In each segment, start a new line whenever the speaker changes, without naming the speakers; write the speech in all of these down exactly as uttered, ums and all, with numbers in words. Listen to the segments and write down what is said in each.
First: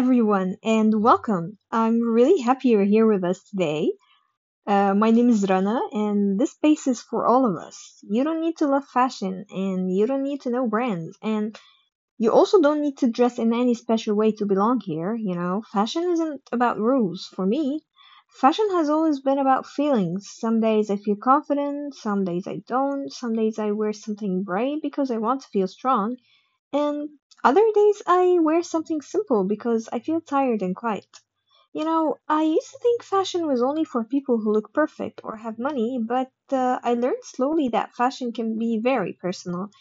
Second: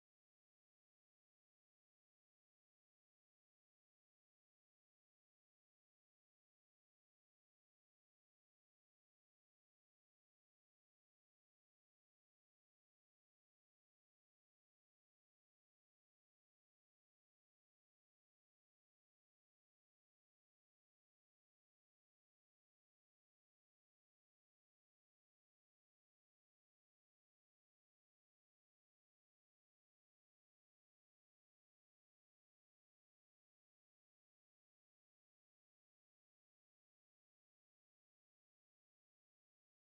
everyone, and welcome. I'm really happy you're here with us today. Uh, my name is Rana, and this space is for all of us. You don't need to love fashion, and you don't need to know brands, and you also don't need to dress in any special way to belong here. You know, fashion isn't about rules for me. Fashion has always been about feelings. Some days I feel confident, some days I don't, some days I wear something bright because I want to feel strong, and other days I wear something simple because I feel tired and quiet. You know, I used to think fashion was only for people who look perfect or have money, but uh, I learned slowly that fashion can be very personal.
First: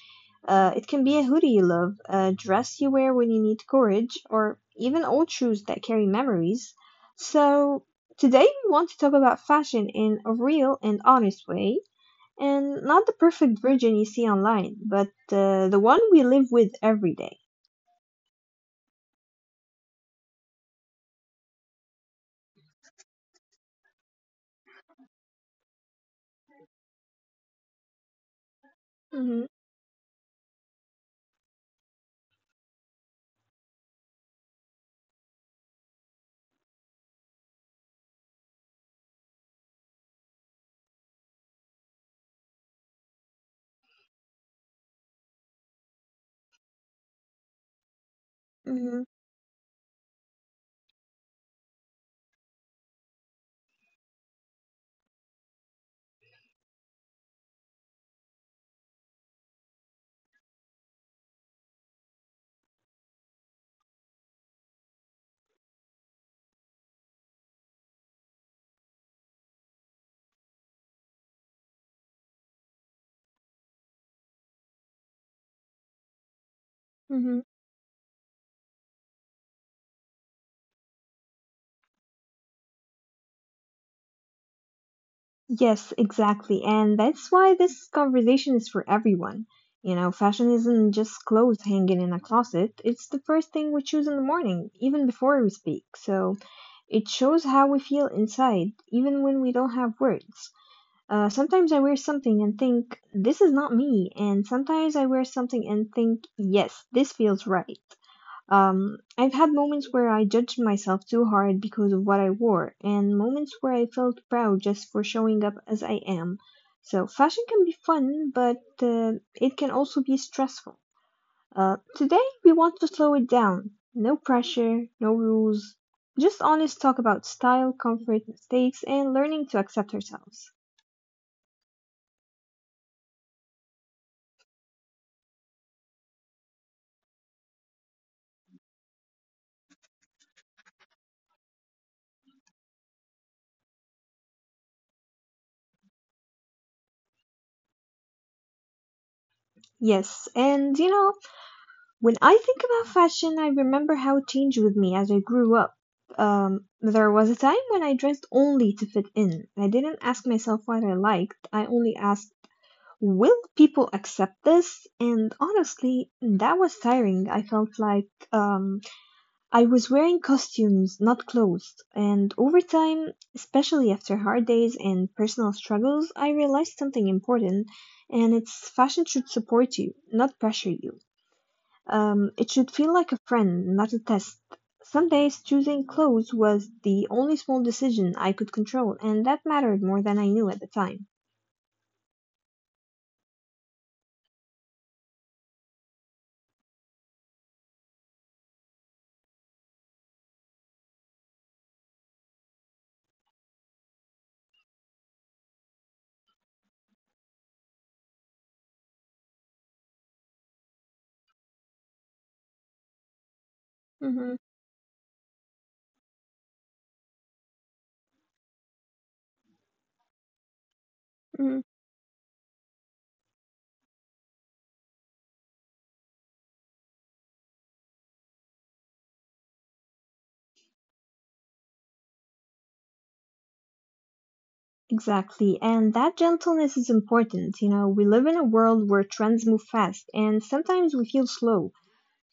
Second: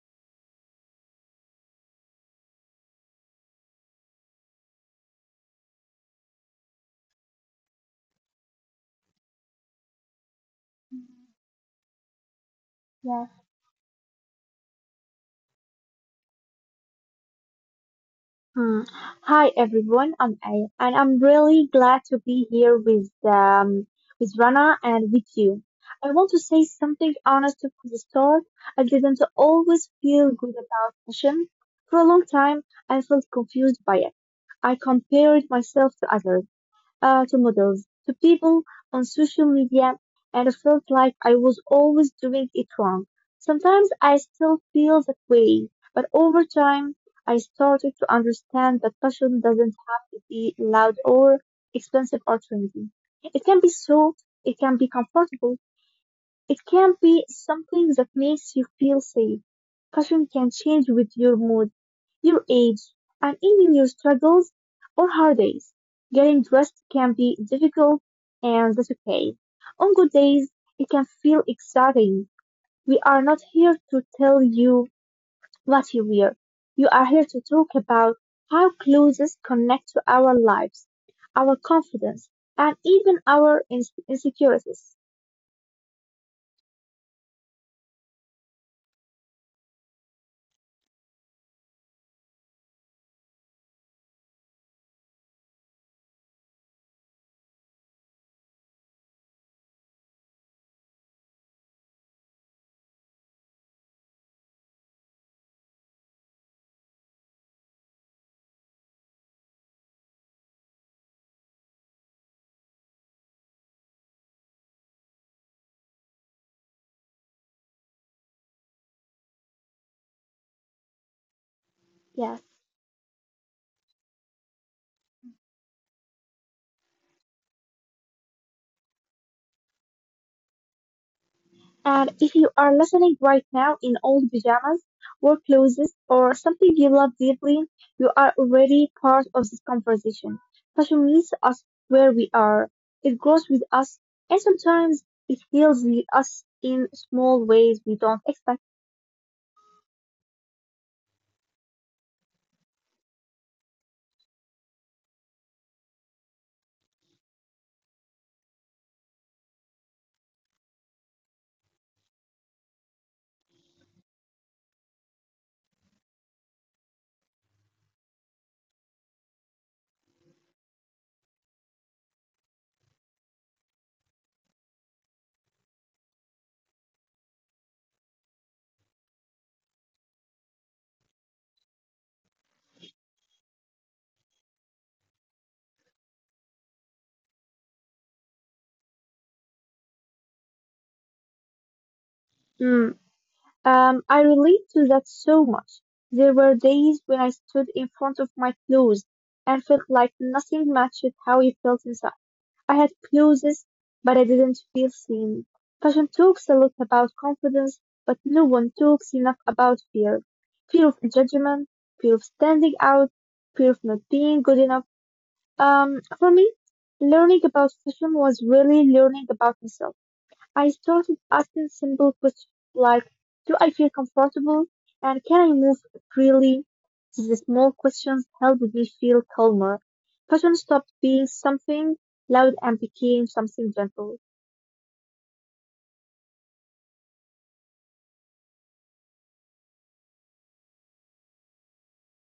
Uh, it can be a hoodie you love, a dress you wear when you need courage, or even old shoes that carry memories. So, today we want to talk about fashion in a real and honest way and not the
Yeah.
perfect virgin you see online, but uh, the one we live with every day.
Hmm. Hi everyone, I'm Aya, and I'm really glad to be here with um with Rana and with you. I want to say something honest to the start. I didn't
Mm-hmm,
always feel good about fashion. For a long time, I felt confused by it. I compared myself to others, uh, to models, to people on social media, and I felt like I was always doing it wrong. Sometimes I still feel that way, but over time, I started to understand that
mm-hmm,
fashion doesn't have to be loud or expensive or trendy. It can be soft, it can be comfortable, it can be something that makes you feel safe. Fashion can change with your mood, your age, and even your struggles or hard days. Getting dressed can be difficult, and that's okay. On good days, it can feel exciting. We are not here to tell you what you wear. You are here
mm-hmm.
to talk about how clothes connect to our lives, our confidence, and even our ins- insecurities.
Yes, exactly. And that's why this conversation is for everyone. You know, fashion isn't just clothes hanging in a closet, it's the first thing we choose in the morning, even before we speak. So. It shows how we feel inside, even when we don't have words. Uh, sometimes I wear something and think, this is not me. And sometimes I wear something and think, yes, this feels right. Um, I've had moments where I judged myself too hard because of what I wore, and moments where I felt proud just for showing up as I am. So, fashion can be fun, but uh, it can also be stressful. Uh, today
Yes.
we want to slow it down. No pressure, no rules. Just honest talk about style, comfort, mistakes, and learning to accept ourselves.
And if you are listening right now in old pajamas, work clothes, or something you love deeply, you are already part of this conversation. Fashion meets us where we are. It grows with us, and sometimes it heals with us in small ways we don't expect.
Yes, and you know, when I think about fashion, I remember how it changed with me as I grew up. Um, there was a time when I dressed only to fit in. I didn't ask myself what I liked, I only asked, will people accept this? And honestly, that was tiring. I felt like, um, I was wearing costumes, not clothes, and over time, especially after hard days and personal struggles, I realized something important, and it's fashion should support you, not pressure you. Um, it should feel like a friend, not a test. Some days choosing clothes was the only small decision I could control, and that mattered more than I knew at the time.
Mm. Um, I relate to that so much. There were days when I stood in front of my clothes and felt like nothing matched how I felt inside. I had clothes, but I didn't feel seen. Fashion talks a lot about confidence, but no one talks enough about fear. Fear of judgment, fear of standing out, fear of not
hmm
being good enough. Um, for me, learning about fashion was really learning about myself. I started
hmm
asking simple questions like, do I feel comfortable? And can I move freely? These small questions helped me feel calmer. Fashion stopped being something loud and became something gentle.
Exactly. And that gentleness is important. You know, we live in a world where trends move fast and sometimes we feel slow.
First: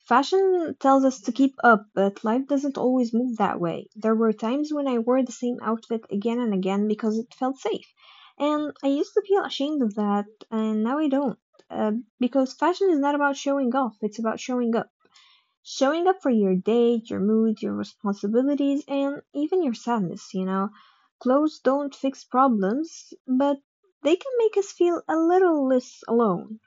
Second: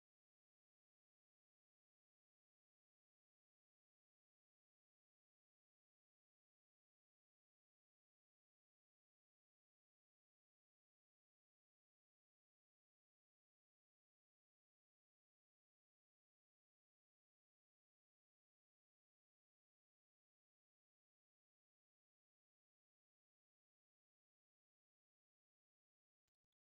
Fashion tells us to keep up, but life doesn't always move that way. There were times when I wore the same outfit again and again because it felt safe. And I used to feel ashamed of that, and now I don't. Uh, because fashion is not about showing off, it's about showing up. Showing up for your date, your mood, your responsibilities, and even your sadness, you know. Clothes don't fix problems, but they can make us feel a little less alone.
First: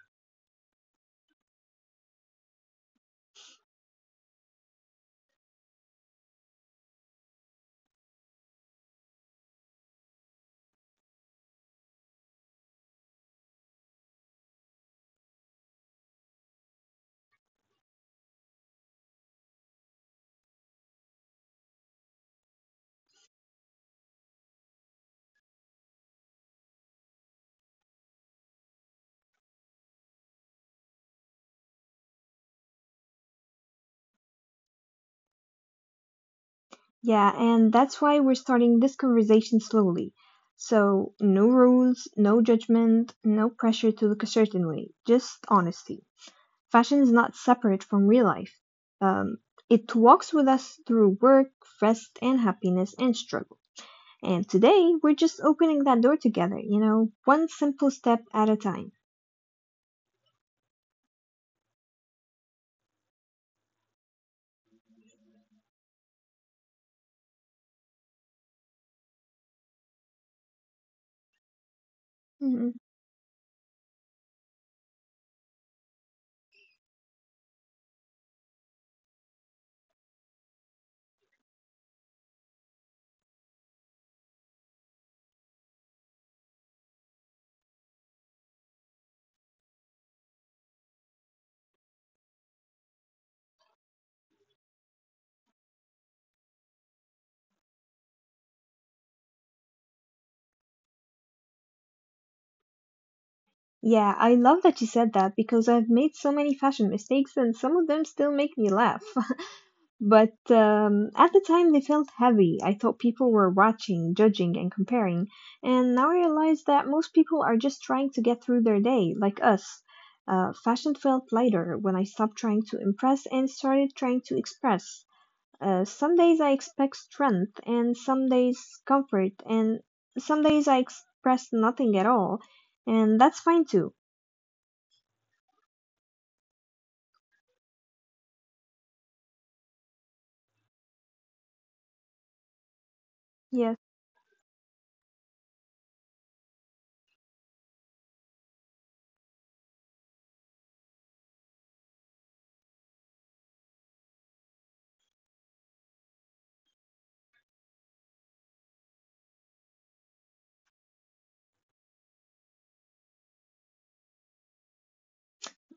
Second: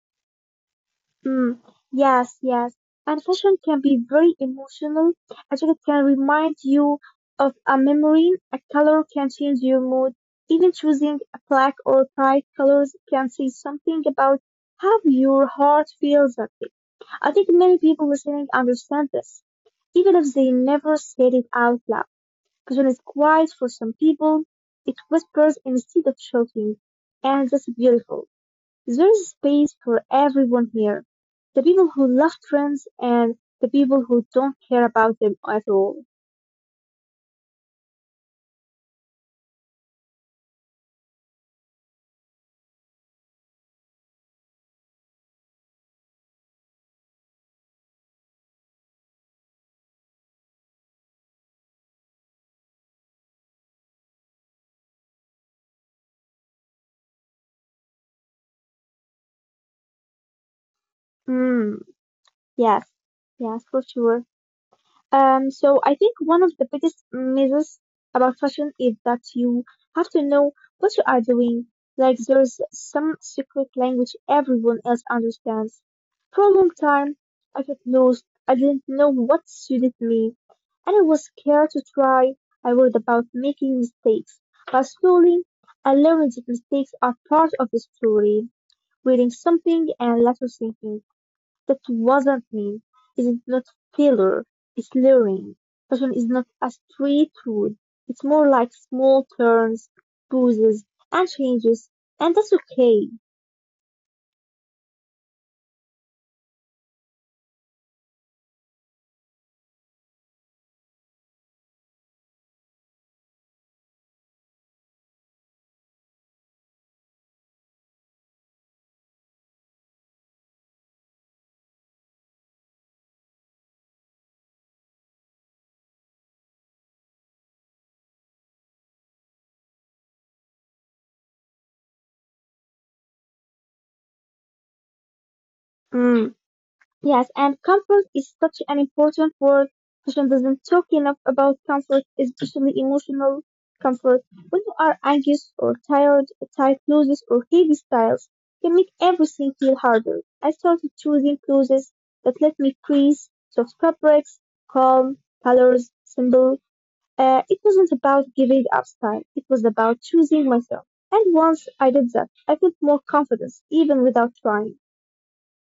Mm, yes, yes. And fashion can be very emotional. A jacket can remind you of a memory. A color can change your mood. Even choosing black or bright colors can say something about how your heart feels that day. I think many people listening understand this, even if they never said it out loud. Because when it's quiet for some people, it whispers instead of shouting, and that's beautiful. There is space for everyone here. The people who love trends and the people who don't care about them at all.
Yeah, and that's why we're starting this conversation slowly. So, no rules, no judgment, no pressure to look a certain way, just honesty. Fashion is not separate from real life. Um, it walks with us through work, rest, and happiness and struggle. And today we're just opening that door together, you know, one simple step at a time.
Hmm. Yes. Yes, for sure. Um, so I think one of the biggest myths about fashion is that you have to know what you are doing. Like there's
Mhm.
some secret language everyone else understands. For a long time, I felt lost. I didn't know what suited me, and I was scared to try. I worried about making mistakes. But slowly, I learned that mistakes are part of the story. Reading something and later thinking. That wasn't me. It's not failure, it's learning. Fashion is not a straight road. It's more like small turns, pauses, and changes, and that's okay.
Yeah, I love that you said that because I've made so many fashion mistakes and some of them still make me laugh. But um, at the time, they felt heavy. I thought people were watching, judging, and comparing. And now I realize that most people are just trying to get through their day, like us. Uh, fashion felt lighter when I stopped trying to impress and started trying to express. Uh, some days I expect strength, and some days comfort, and some days I express nothing at all, and that's fine too.
Mm. Yes, and comfort is such an important word. Fashion doesn't talk enough about comfort, especially emotional
Yes,
comfort. When you are anxious or tired, tight clothes or heavy styles can make everything feel harder. I started choosing clothes that let me breathe, soft fabrics, calm colors, simple. Uh, it wasn't about giving up style. It was about choosing myself. And once I did that, I felt more confidence, even without trying.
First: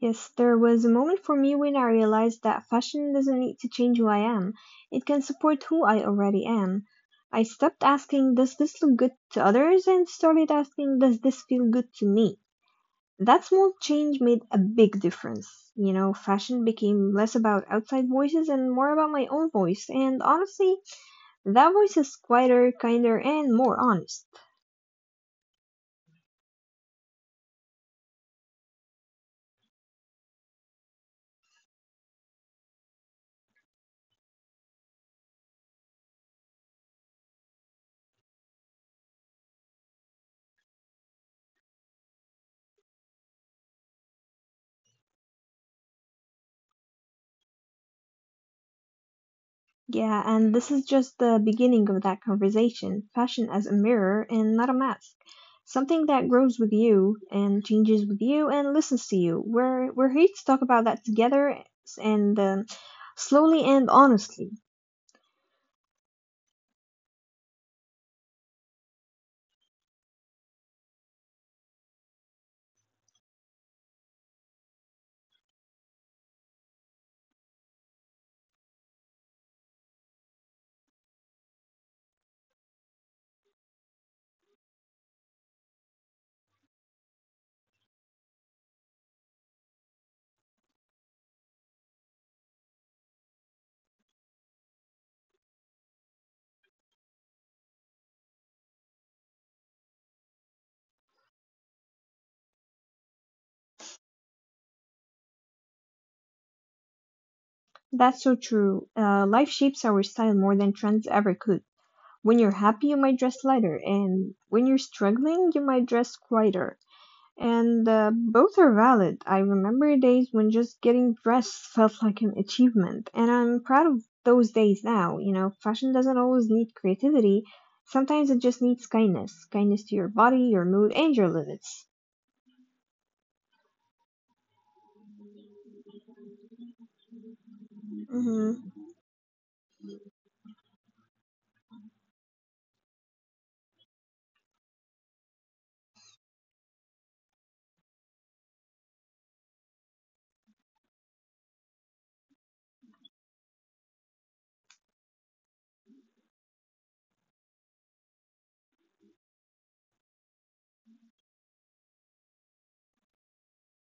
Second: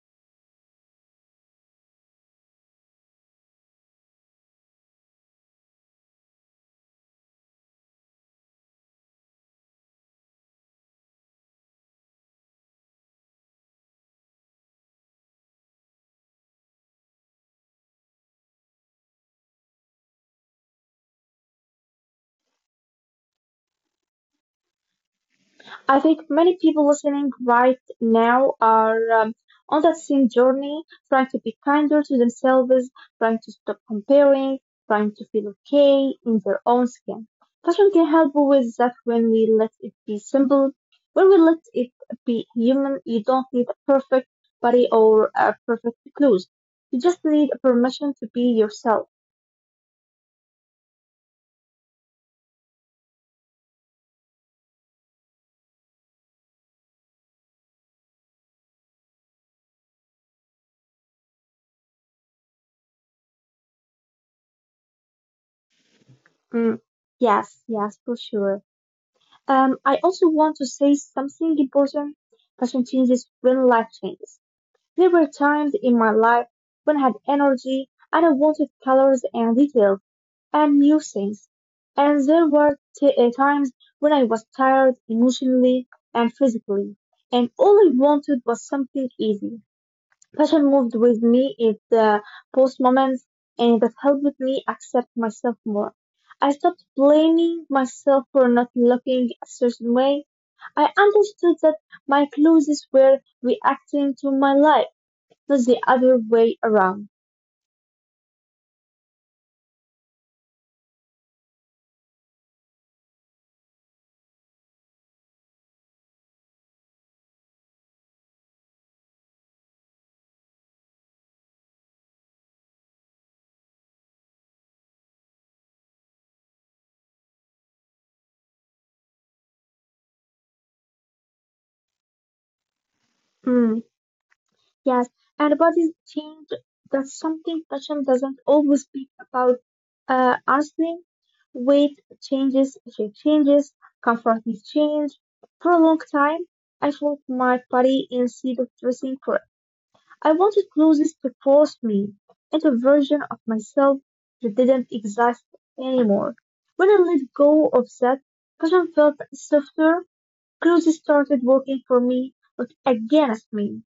yes, there was a moment for me when I realized that fashion doesn't need to change who I am, it can support who I already am. I stopped asking, does this look good to others, and started asking, does this feel good to me? That small change made a big difference. You know, fashion became less about outside voices and more about my own voice, and honestly, that voice is quieter, kinder, and more honest.
I think many people listening right now are um, on that same journey, trying to be kinder to themselves, trying to stop comparing, trying to feel okay in their own skin. Fashion can help with that when we let it be simple, when we let it be human. You don't need a perfect body or a perfect clothes. You just need permission to be yourself.
Yeah, and this is just the beginning of that conversation. Fashion as a mirror and not a mask. Something that grows with you and changes with you and listens to you. We're, we're here to talk about that together and um, slowly and honestly.
Mm, yes, yes, for sure. Um, I also want to say something important. Fashion changes when life changes. There were times in my life when I had energy and I wanted colors and details and new things. And there were t- uh, times when I was tired emotionally and physically. And all I wanted was something easy. Passion moved with me in the post moments and that helped me accept myself more. I stopped blaming myself for not looking a certain way. I understood that my clothes were reacting to my life, not the other way around.
That's so true. Uh, life shapes our style more than trends ever could. When you're happy, you might dress lighter, and when you're struggling, you might dress quieter. And uh, both are valid. I remember days when just getting dressed felt like an achievement, and I'm proud of those days now. You know, fashion doesn't always need creativity. Sometimes it just needs kindness. Kindness to your body, your mood, and your limits.
Mm, yes, and bodies change. That's something fashion doesn't
Mhm.
always speak about. Uh, honestly, weight changes, shape changes, comfort is changed. For a long time, I felt my body instead of dressing for I wanted clothes to force me into a version of myself that didn't exist anymore. When I let go of that, fashion felt softer, clothes started working for me, but against me.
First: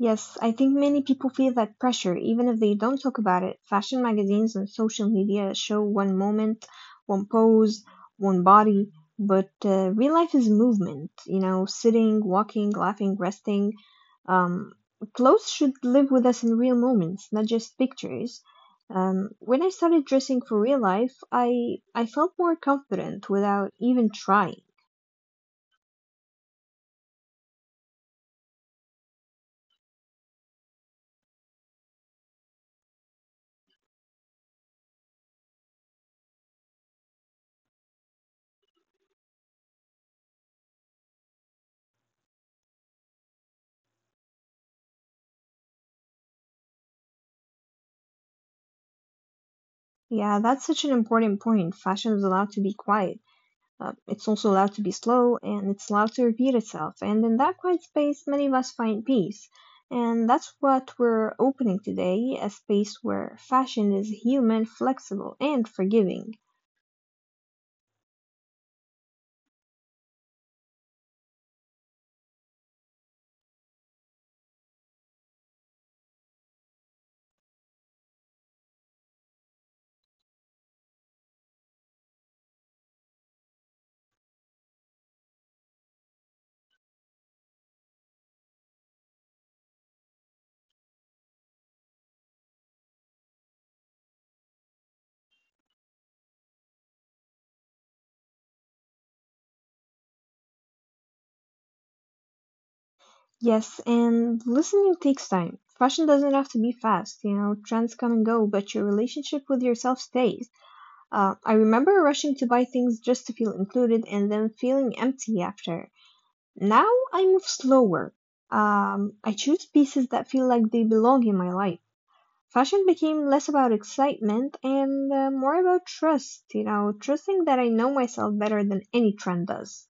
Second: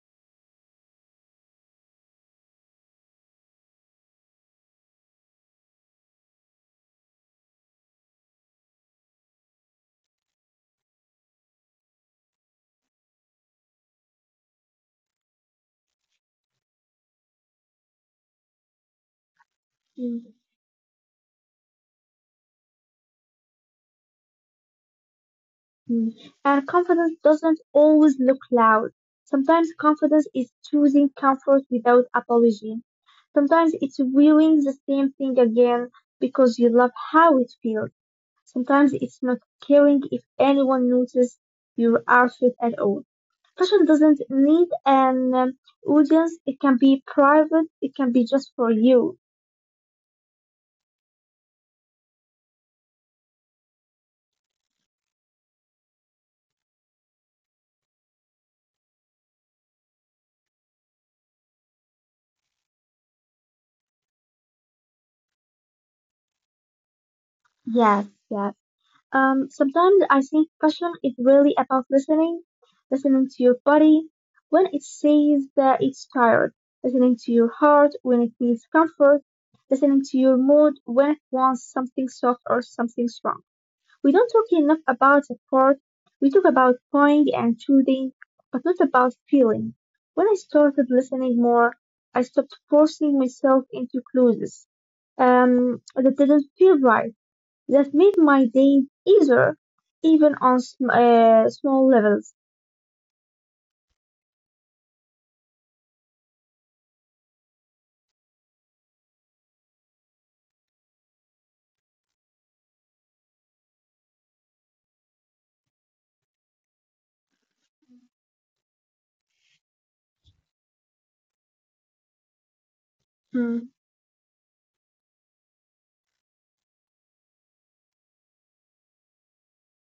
Yes, I think many people feel that pressure, even if they don't talk about it. Fashion magazines and social media show one moment, one pose, one body, but uh, real life is movement, you know, sitting, walking, laughing, resting. Um, Clothes should live with us in real moments, not just pictures. Um, when I started
Mhm.
dressing for real life, I, I felt more confident without even trying.
And confidence doesn't always look loud. Sometimes confidence is choosing comfort without apology. Sometimes it's wearing the same thing again because you love how it feels. Sometimes it's not caring if anyone notices your outfit at all. Fashion doesn't need an um, audience. It can be private. It can be just for you.
Yeah, that's such an important point. Fashion is allowed to be quiet. Uh, it's also allowed to be slow and it's allowed to repeat itself. And in that quiet space, many of us find peace. And that's what we're opening today, a space where fashion is human, flexible, and forgiving.
Yes, yes. Um, sometimes I think fashion is really about listening, listening to your body when it says that it's tired, listening to your heart when it needs comfort, listening to your mood when it wants something soft or something strong. We don't talk enough about support. We talk about throwing and shooting, but not about feeling. When I started listening more, I stopped forcing myself into closes um, that didn't feel right. That made my day easier, even on sm- uh, small levels.
Yes, and listening takes time. Fashion doesn't have to be fast, you know, trends come and go, but your relationship with yourself stays. Uh, I remember rushing to buy things just to feel included and then feeling empty after. Now I move slower. Um, I choose pieces that feel like they belong in my life. Fashion became less
Hmm,
about excitement and uh, more about trust, you know, trusting that I know myself better than any trend does.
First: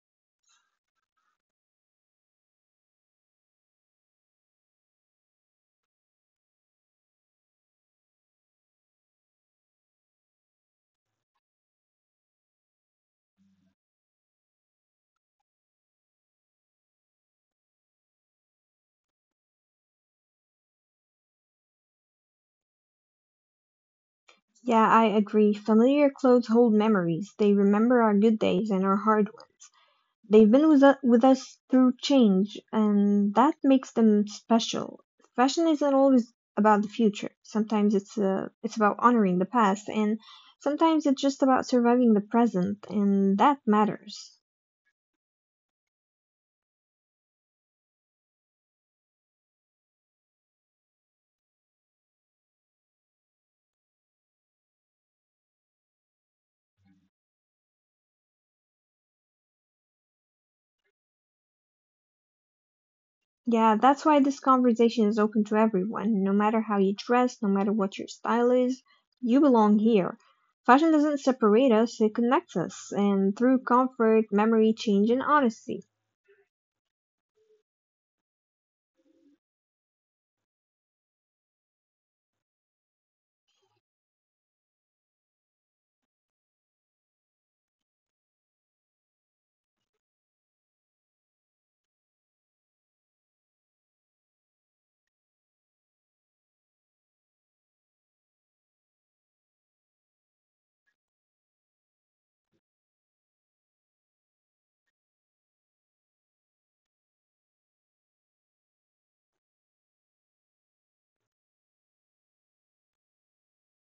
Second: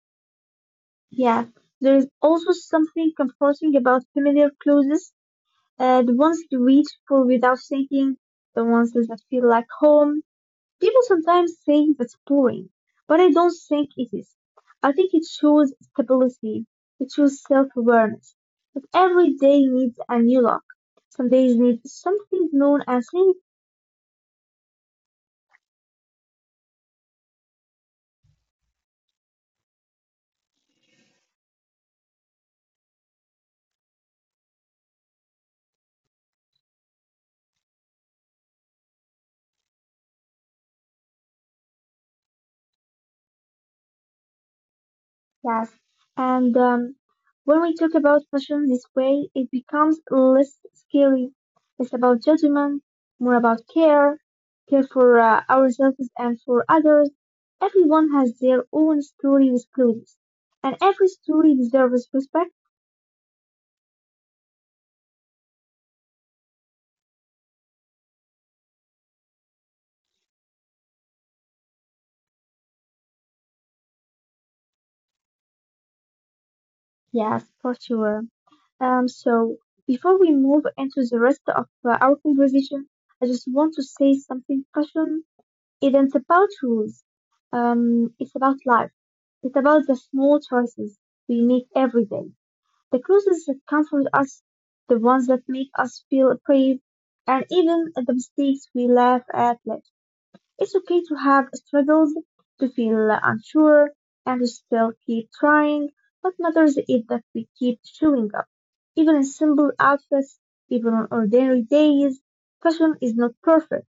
yeah, there is also something comforting about familiar clues, uh, the ones you reach for without thinking, the ones that feel like home. People sometimes say that's boring, but I don't think it is. I think it shows stability, it shows self awareness. But every day needs a new look. Some days need something known and things
Yeah, I agree. Familiar clothes hold memories. They remember our good days and our hard. They've been with, u- with us through change, and that makes them special. Fashion isn't always about the future. Sometimes it's uh, it's about honoring the past, and sometimes it's just about surviving the present, and that matters.
fast. And um, when we talk about fashion this way, it becomes less scary. It's about judgment, more about care, care for uh, ourselves and for others. Everyone has their own story with clothes, and every story deserves respect.
Yeah, that's why this conversation is open to everyone. No matter how you dress, no matter what your style is, you belong here. Fashion doesn't separate us, it connects us, and through comfort, memory, change, and honesty.
Yes, for sure. Um, so before we move into the rest of uh, our conversation, I just want to say something. Fashion isn't about rules. Um, it's about life. It's about the small choices we make every day. The clothes that comfort us, the ones that make us feel brave, and even the mistakes we laugh at. It's okay to have struggled, to feel unsure, and to still keep trying. What matters is that we keep showing up, even in simple outfits, even on ordinary days. Fashion is not perfect,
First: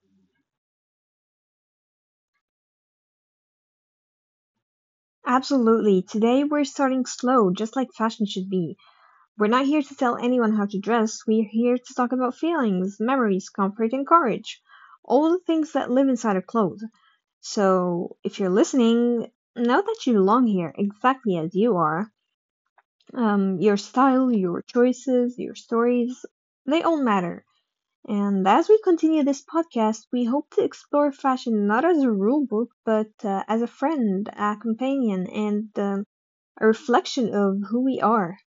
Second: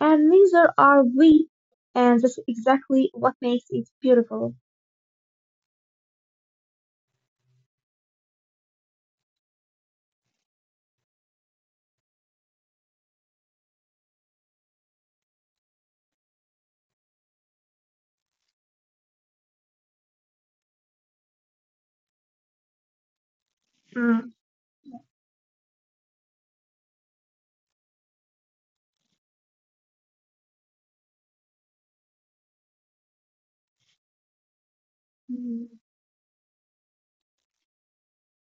and neither are we, and that's exactly what makes it beautiful.
Absolutely. Today we're starting slow, just like fashion should be. We're not here to tell anyone how to dress. We're here to talk about feelings, memories, comfort, and courage. All the things that live inside a clothes. So if you're listening, know that you belong here exactly as you are. Um, your style, your choices, your stories, they all matter. And as we continue this podcast, we hope to explore fashion not as a rule book, but uh, as a friend, a companion, and
Mm.
um, a reflection of who we are.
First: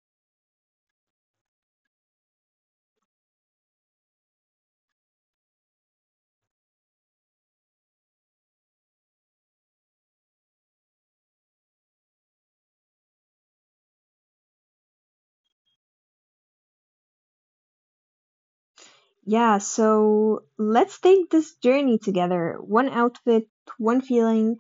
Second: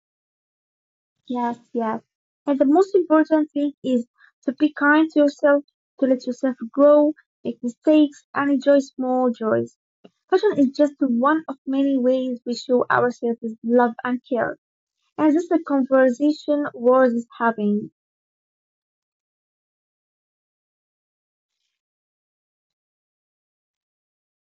Yes, yes. And the most important thing is to be kind to yourself, to let yourself grow, make mistakes, and enjoy small joys. Fashion is just one of many ways we show ourselves love and care. And this is a conversation worth having.
Yeah, so let's take this journey together, one outfit, one feeling,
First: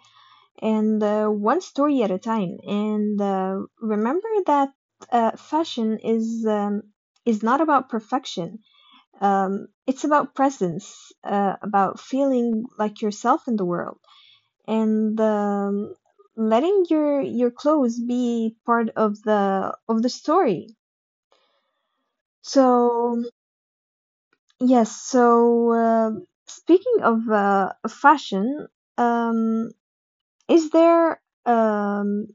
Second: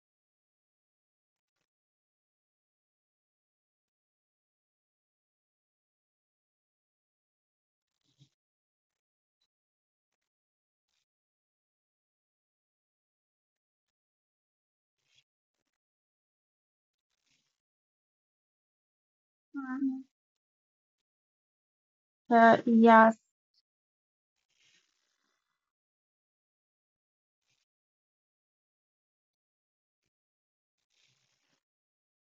and uh, one story at a time. And uh, remember that uh, fashion is um, is not about perfection. Um, it's about presence, uh, about feeling like yourself in the world, and um, letting your your clothes be part of the
Mhm.
of the story.
Uh, yes.
So. Yes, so uh, speaking of uh, fashion, um, is there um,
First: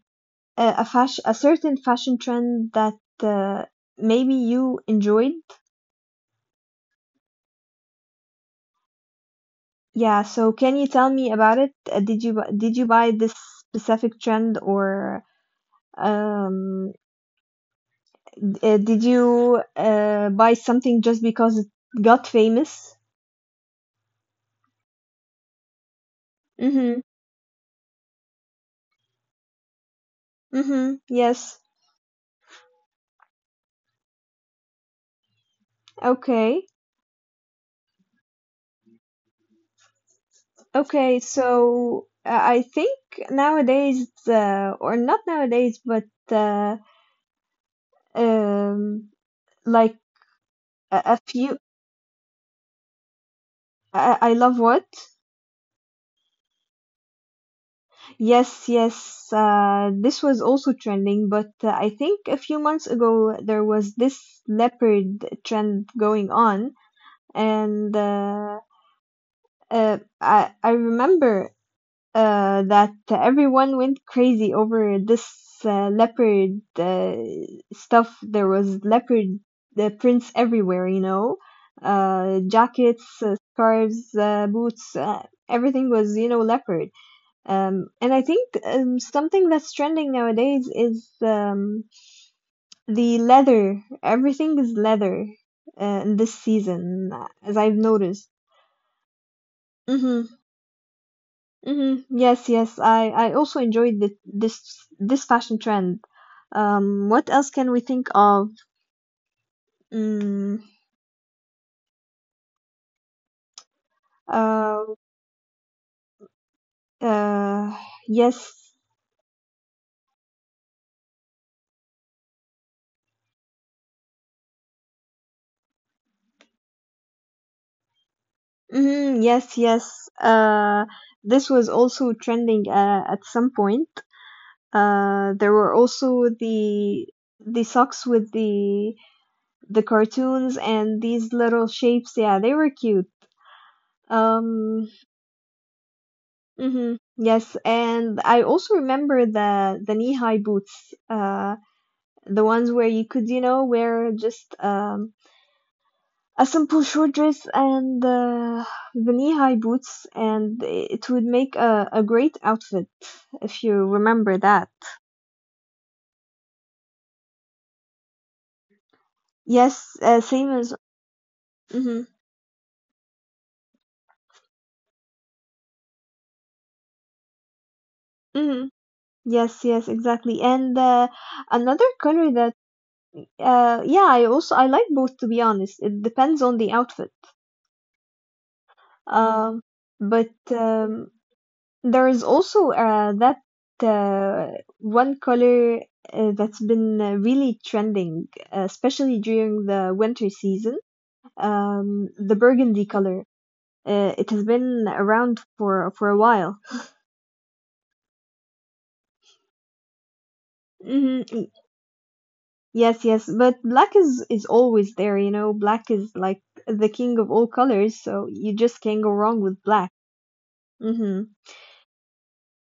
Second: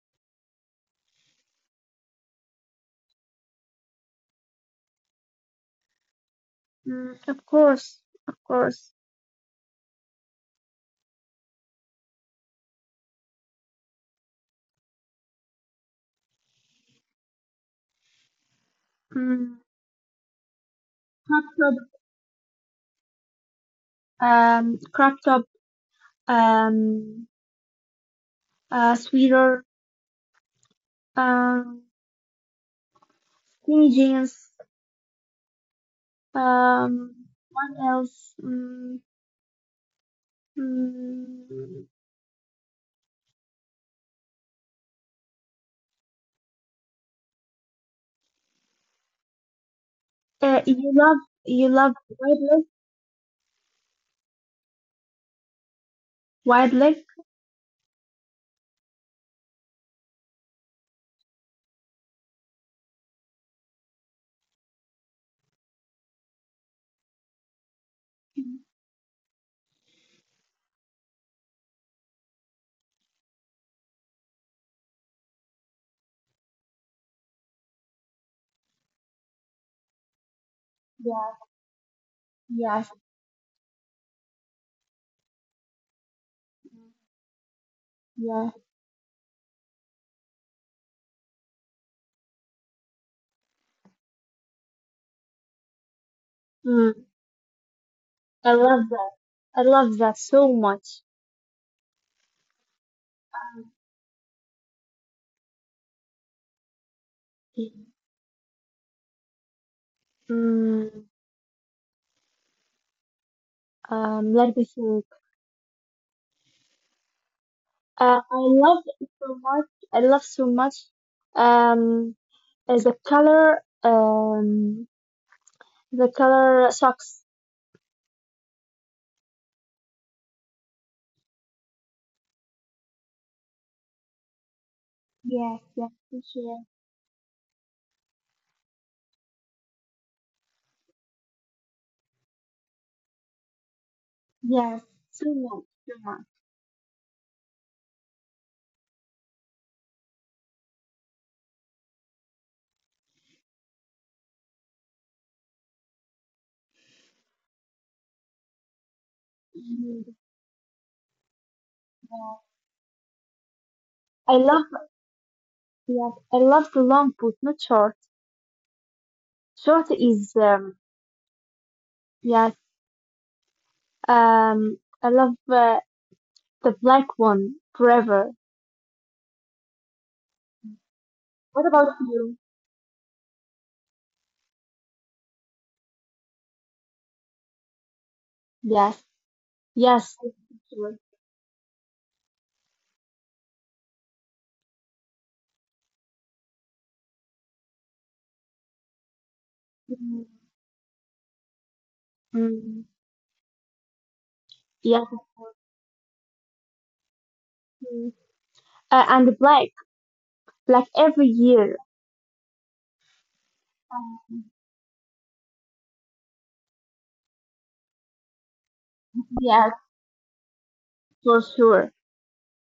a, a, fashion, a certain fashion trend that uh, maybe you enjoyed?
Mm, of course, of course.
Yeah, so can you tell me about it? Uh, did you bu- did you buy this specific trend or um, d- uh, did you
Mm,
uh, buy something just
crop
because it
top,
got famous?
um, crop top,
Mm-hmm.
um, uh, sweater,
Mm-hmm. Yes.
um, skinny jeans.
Okay.
Um, what else? Mm,
Okay,
mm,
so uh, I think nowadays, uh, or not nowadays, but uh, um, like
uh, you
a, a
love
few.
you love wide leg,
I, I love what?
wide leg.
Yes, yes. Uh, this was also trending, but uh, I think a few months ago there was this leopard trend going on, and uh, uh, I I remember uh, that everyone went crazy over this uh, leopard uh, stuff. There was leopard uh, prints everywhere, you
Yeah,
know, uh,
yes,
jackets, uh, scarves, uh, boots. Uh, everything was, you know, leopard. Um, and I think
yeah.
um, something that's trending nowadays is um, the leather. Everything is leather uh, in this
Mm,
season, as I've noticed.
I love that. I love that
Hmm.
so much.
Mm-hmm. Yes, yes. I, I also enjoyed the, this this fashion trend. Um, what else can we think of? Mm,
Mm, um, let me
uh,
think.
uh,
Uh, I
yes.
love it so much. I love so much. Um, uh, the color. Um, the color socks.
Mm, yes, yes. Uh, this was also trending uh, at some point. Uh, there
Yes,
were
yes, for
also
sure.
the the socks with the the cartoons and these little shapes. Yeah, they were cute.
Yes,
Um,
so much, so much.
Mm-hmm. Yes, and I also remember the the knee-high boots, uh, the ones where you could, you know, wear just um a simple short dress and uh, the knee-high boots,
Mm-hmm.
and it would make a, a
I
great outfit if you remember
love
that.
yeah, I love the long boot, not short. Short
Yes, uh,
is
same as.
um
Mm-hmm.
yes. Um, I love uh, the black one forever.
Mm-hmm. Yes, yes, exactly. And uh,
What
another
about
color
you?
that, uh, yeah, I also I like both, to be honest. It depends on the outfit.
Yes.
Um,
Yes.
but
Sure.
um, There is also uh, that uh, one color uh, that's been uh, really trending, uh, especially during the
Mm,
winter season, um, the
mm,
burgundy color. Uh, it has been
yes.
around for for a while.
Mm. Uh, and black, black every
Hmm.
year.
Yes, yes, but black is is always there, you know. Black is like the king of all colors, so you just can't go wrong with
Yes,
black. Hmm.
for sure.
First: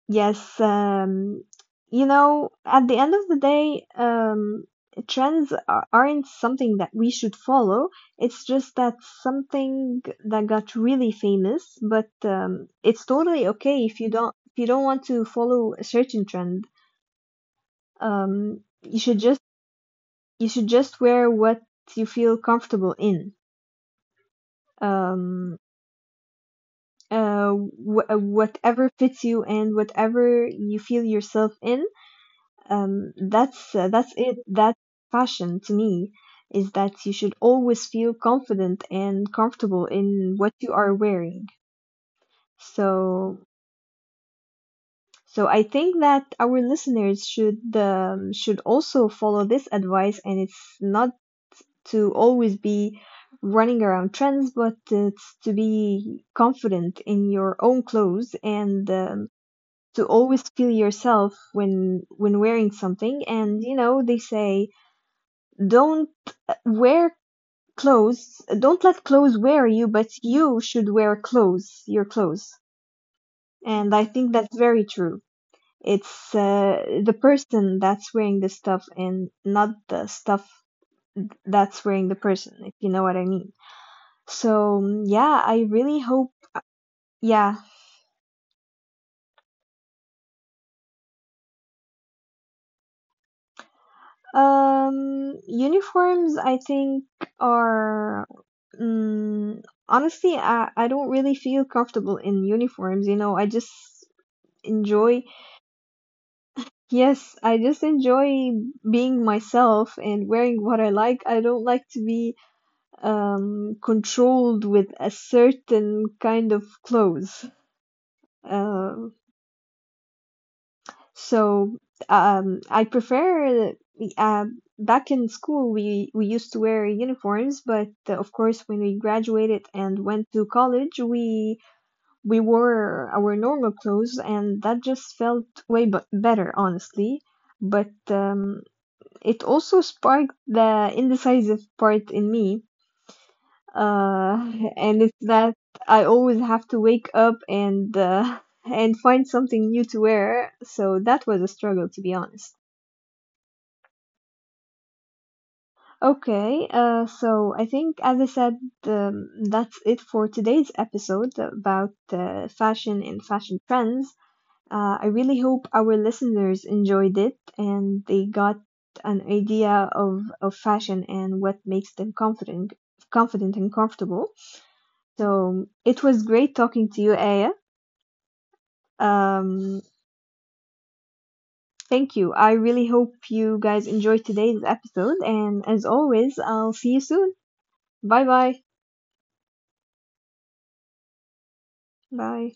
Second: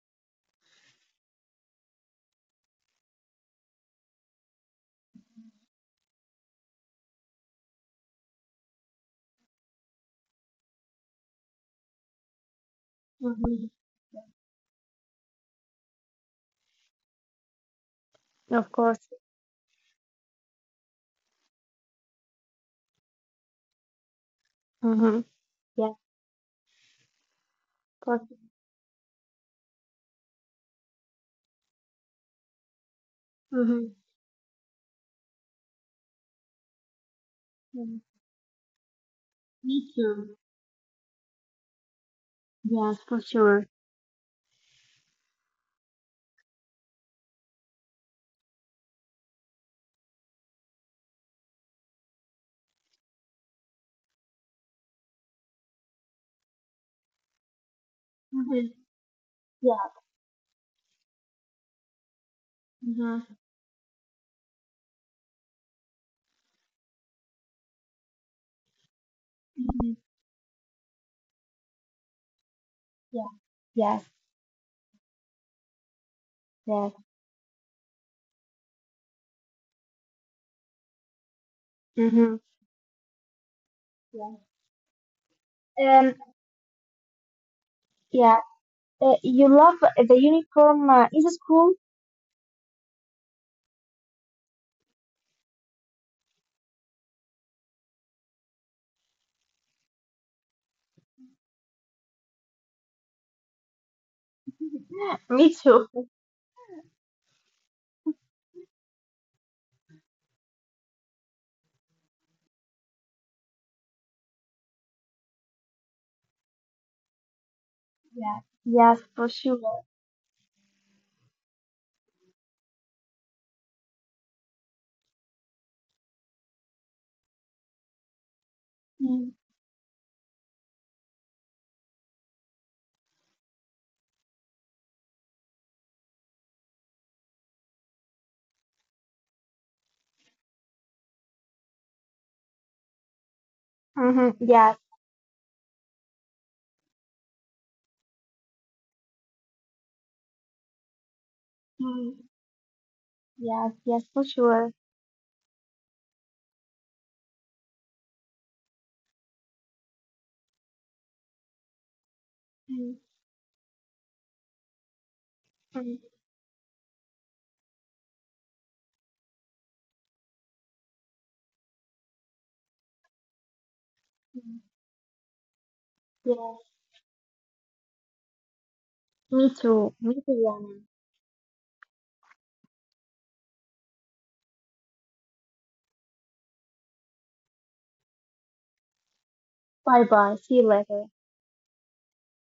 Yes, um, you know, at the end of the day, um, trends a- aren't something that we should follow. It's just that something that got really famous, but um, it's totally
Hmm.
okay if you don't if you don't want to follow a certain trend. Um,
Of
you
course.
should just you should just wear what you feel comfortable in.
Mm-hmm.
Um,
Yes,
uh, wh- uh,
for sure.
Whatever fits you and whatever you feel yourself in, um, that's
Mm-hmm.
uh, that's it. That fashion to me is that you should always
Mm-hmm.
feel confident and comfortable
Me
in
too.
what you are wearing.
Yes, for
So
sure.
so I think that our listeners should um, should also follow this advice, and it's not to always be running around trends, but it's to be confident in your own clothes
Mm-hmm.
and um,
Yeah.
to always feel yourself when when wearing something.
Mm-hmm.
And you know they say, don't wear clothes. Don't let clothes wear you,
Mm-hmm.
but you should wear clothes, your clothes.
Yeah.
And I
Yes.
think that's very true. It's uh,
Yes.
the person that's wearing the stuff and not the stuff that's wearing the
Mm-hmm.
person, if you know what I mean. So, mm, yeah, I
Yeah.
really
Um.
hope, yeah.
Yeah. Uh, you love the uniform uh, in the school.
Um, uniforms, I think, are mm, honestly, I, I don't really feel comfortable in uniforms. You know, I just enjoy
Me too.
Yes, I just enjoy being myself and wearing what I like. I don't like to be um, controlled with a certain kind of clothes.
Yeah. Yes,
Um
for sure.
so um, I prefer. Uh, back in school, we we used to wear uniforms, but uh, of course, when we
Mm.
graduated and went to college, we we wore our normal clothes, and that just felt way b better, honestly. But um, it also sparked the indecisive part in me, uh,
Hmm. Yes.
and it's that I always have to wake up and uh, and find something new to wear. So that was a struggle, to be
Mm.
honest.
Yes. Yes, for sure.
Okay, uh, so I think, as I said, um, that's it for today's episode about uh, fashion
Mm.
and fashion trends. Uh, I really hope our
Mm.
listeners enjoyed it and they got an idea of, of fashion and what makes them confident, confident and comfortable.
Mm.
So it was great
Yes.
talking to you, Aya.
Me
Um,
too. Me too, Yana.
Thank you. I really hope you guys enjoyed today's episode. And as always, I'll see you soon. Bye bye.
Bye bye. See you later.
Bye.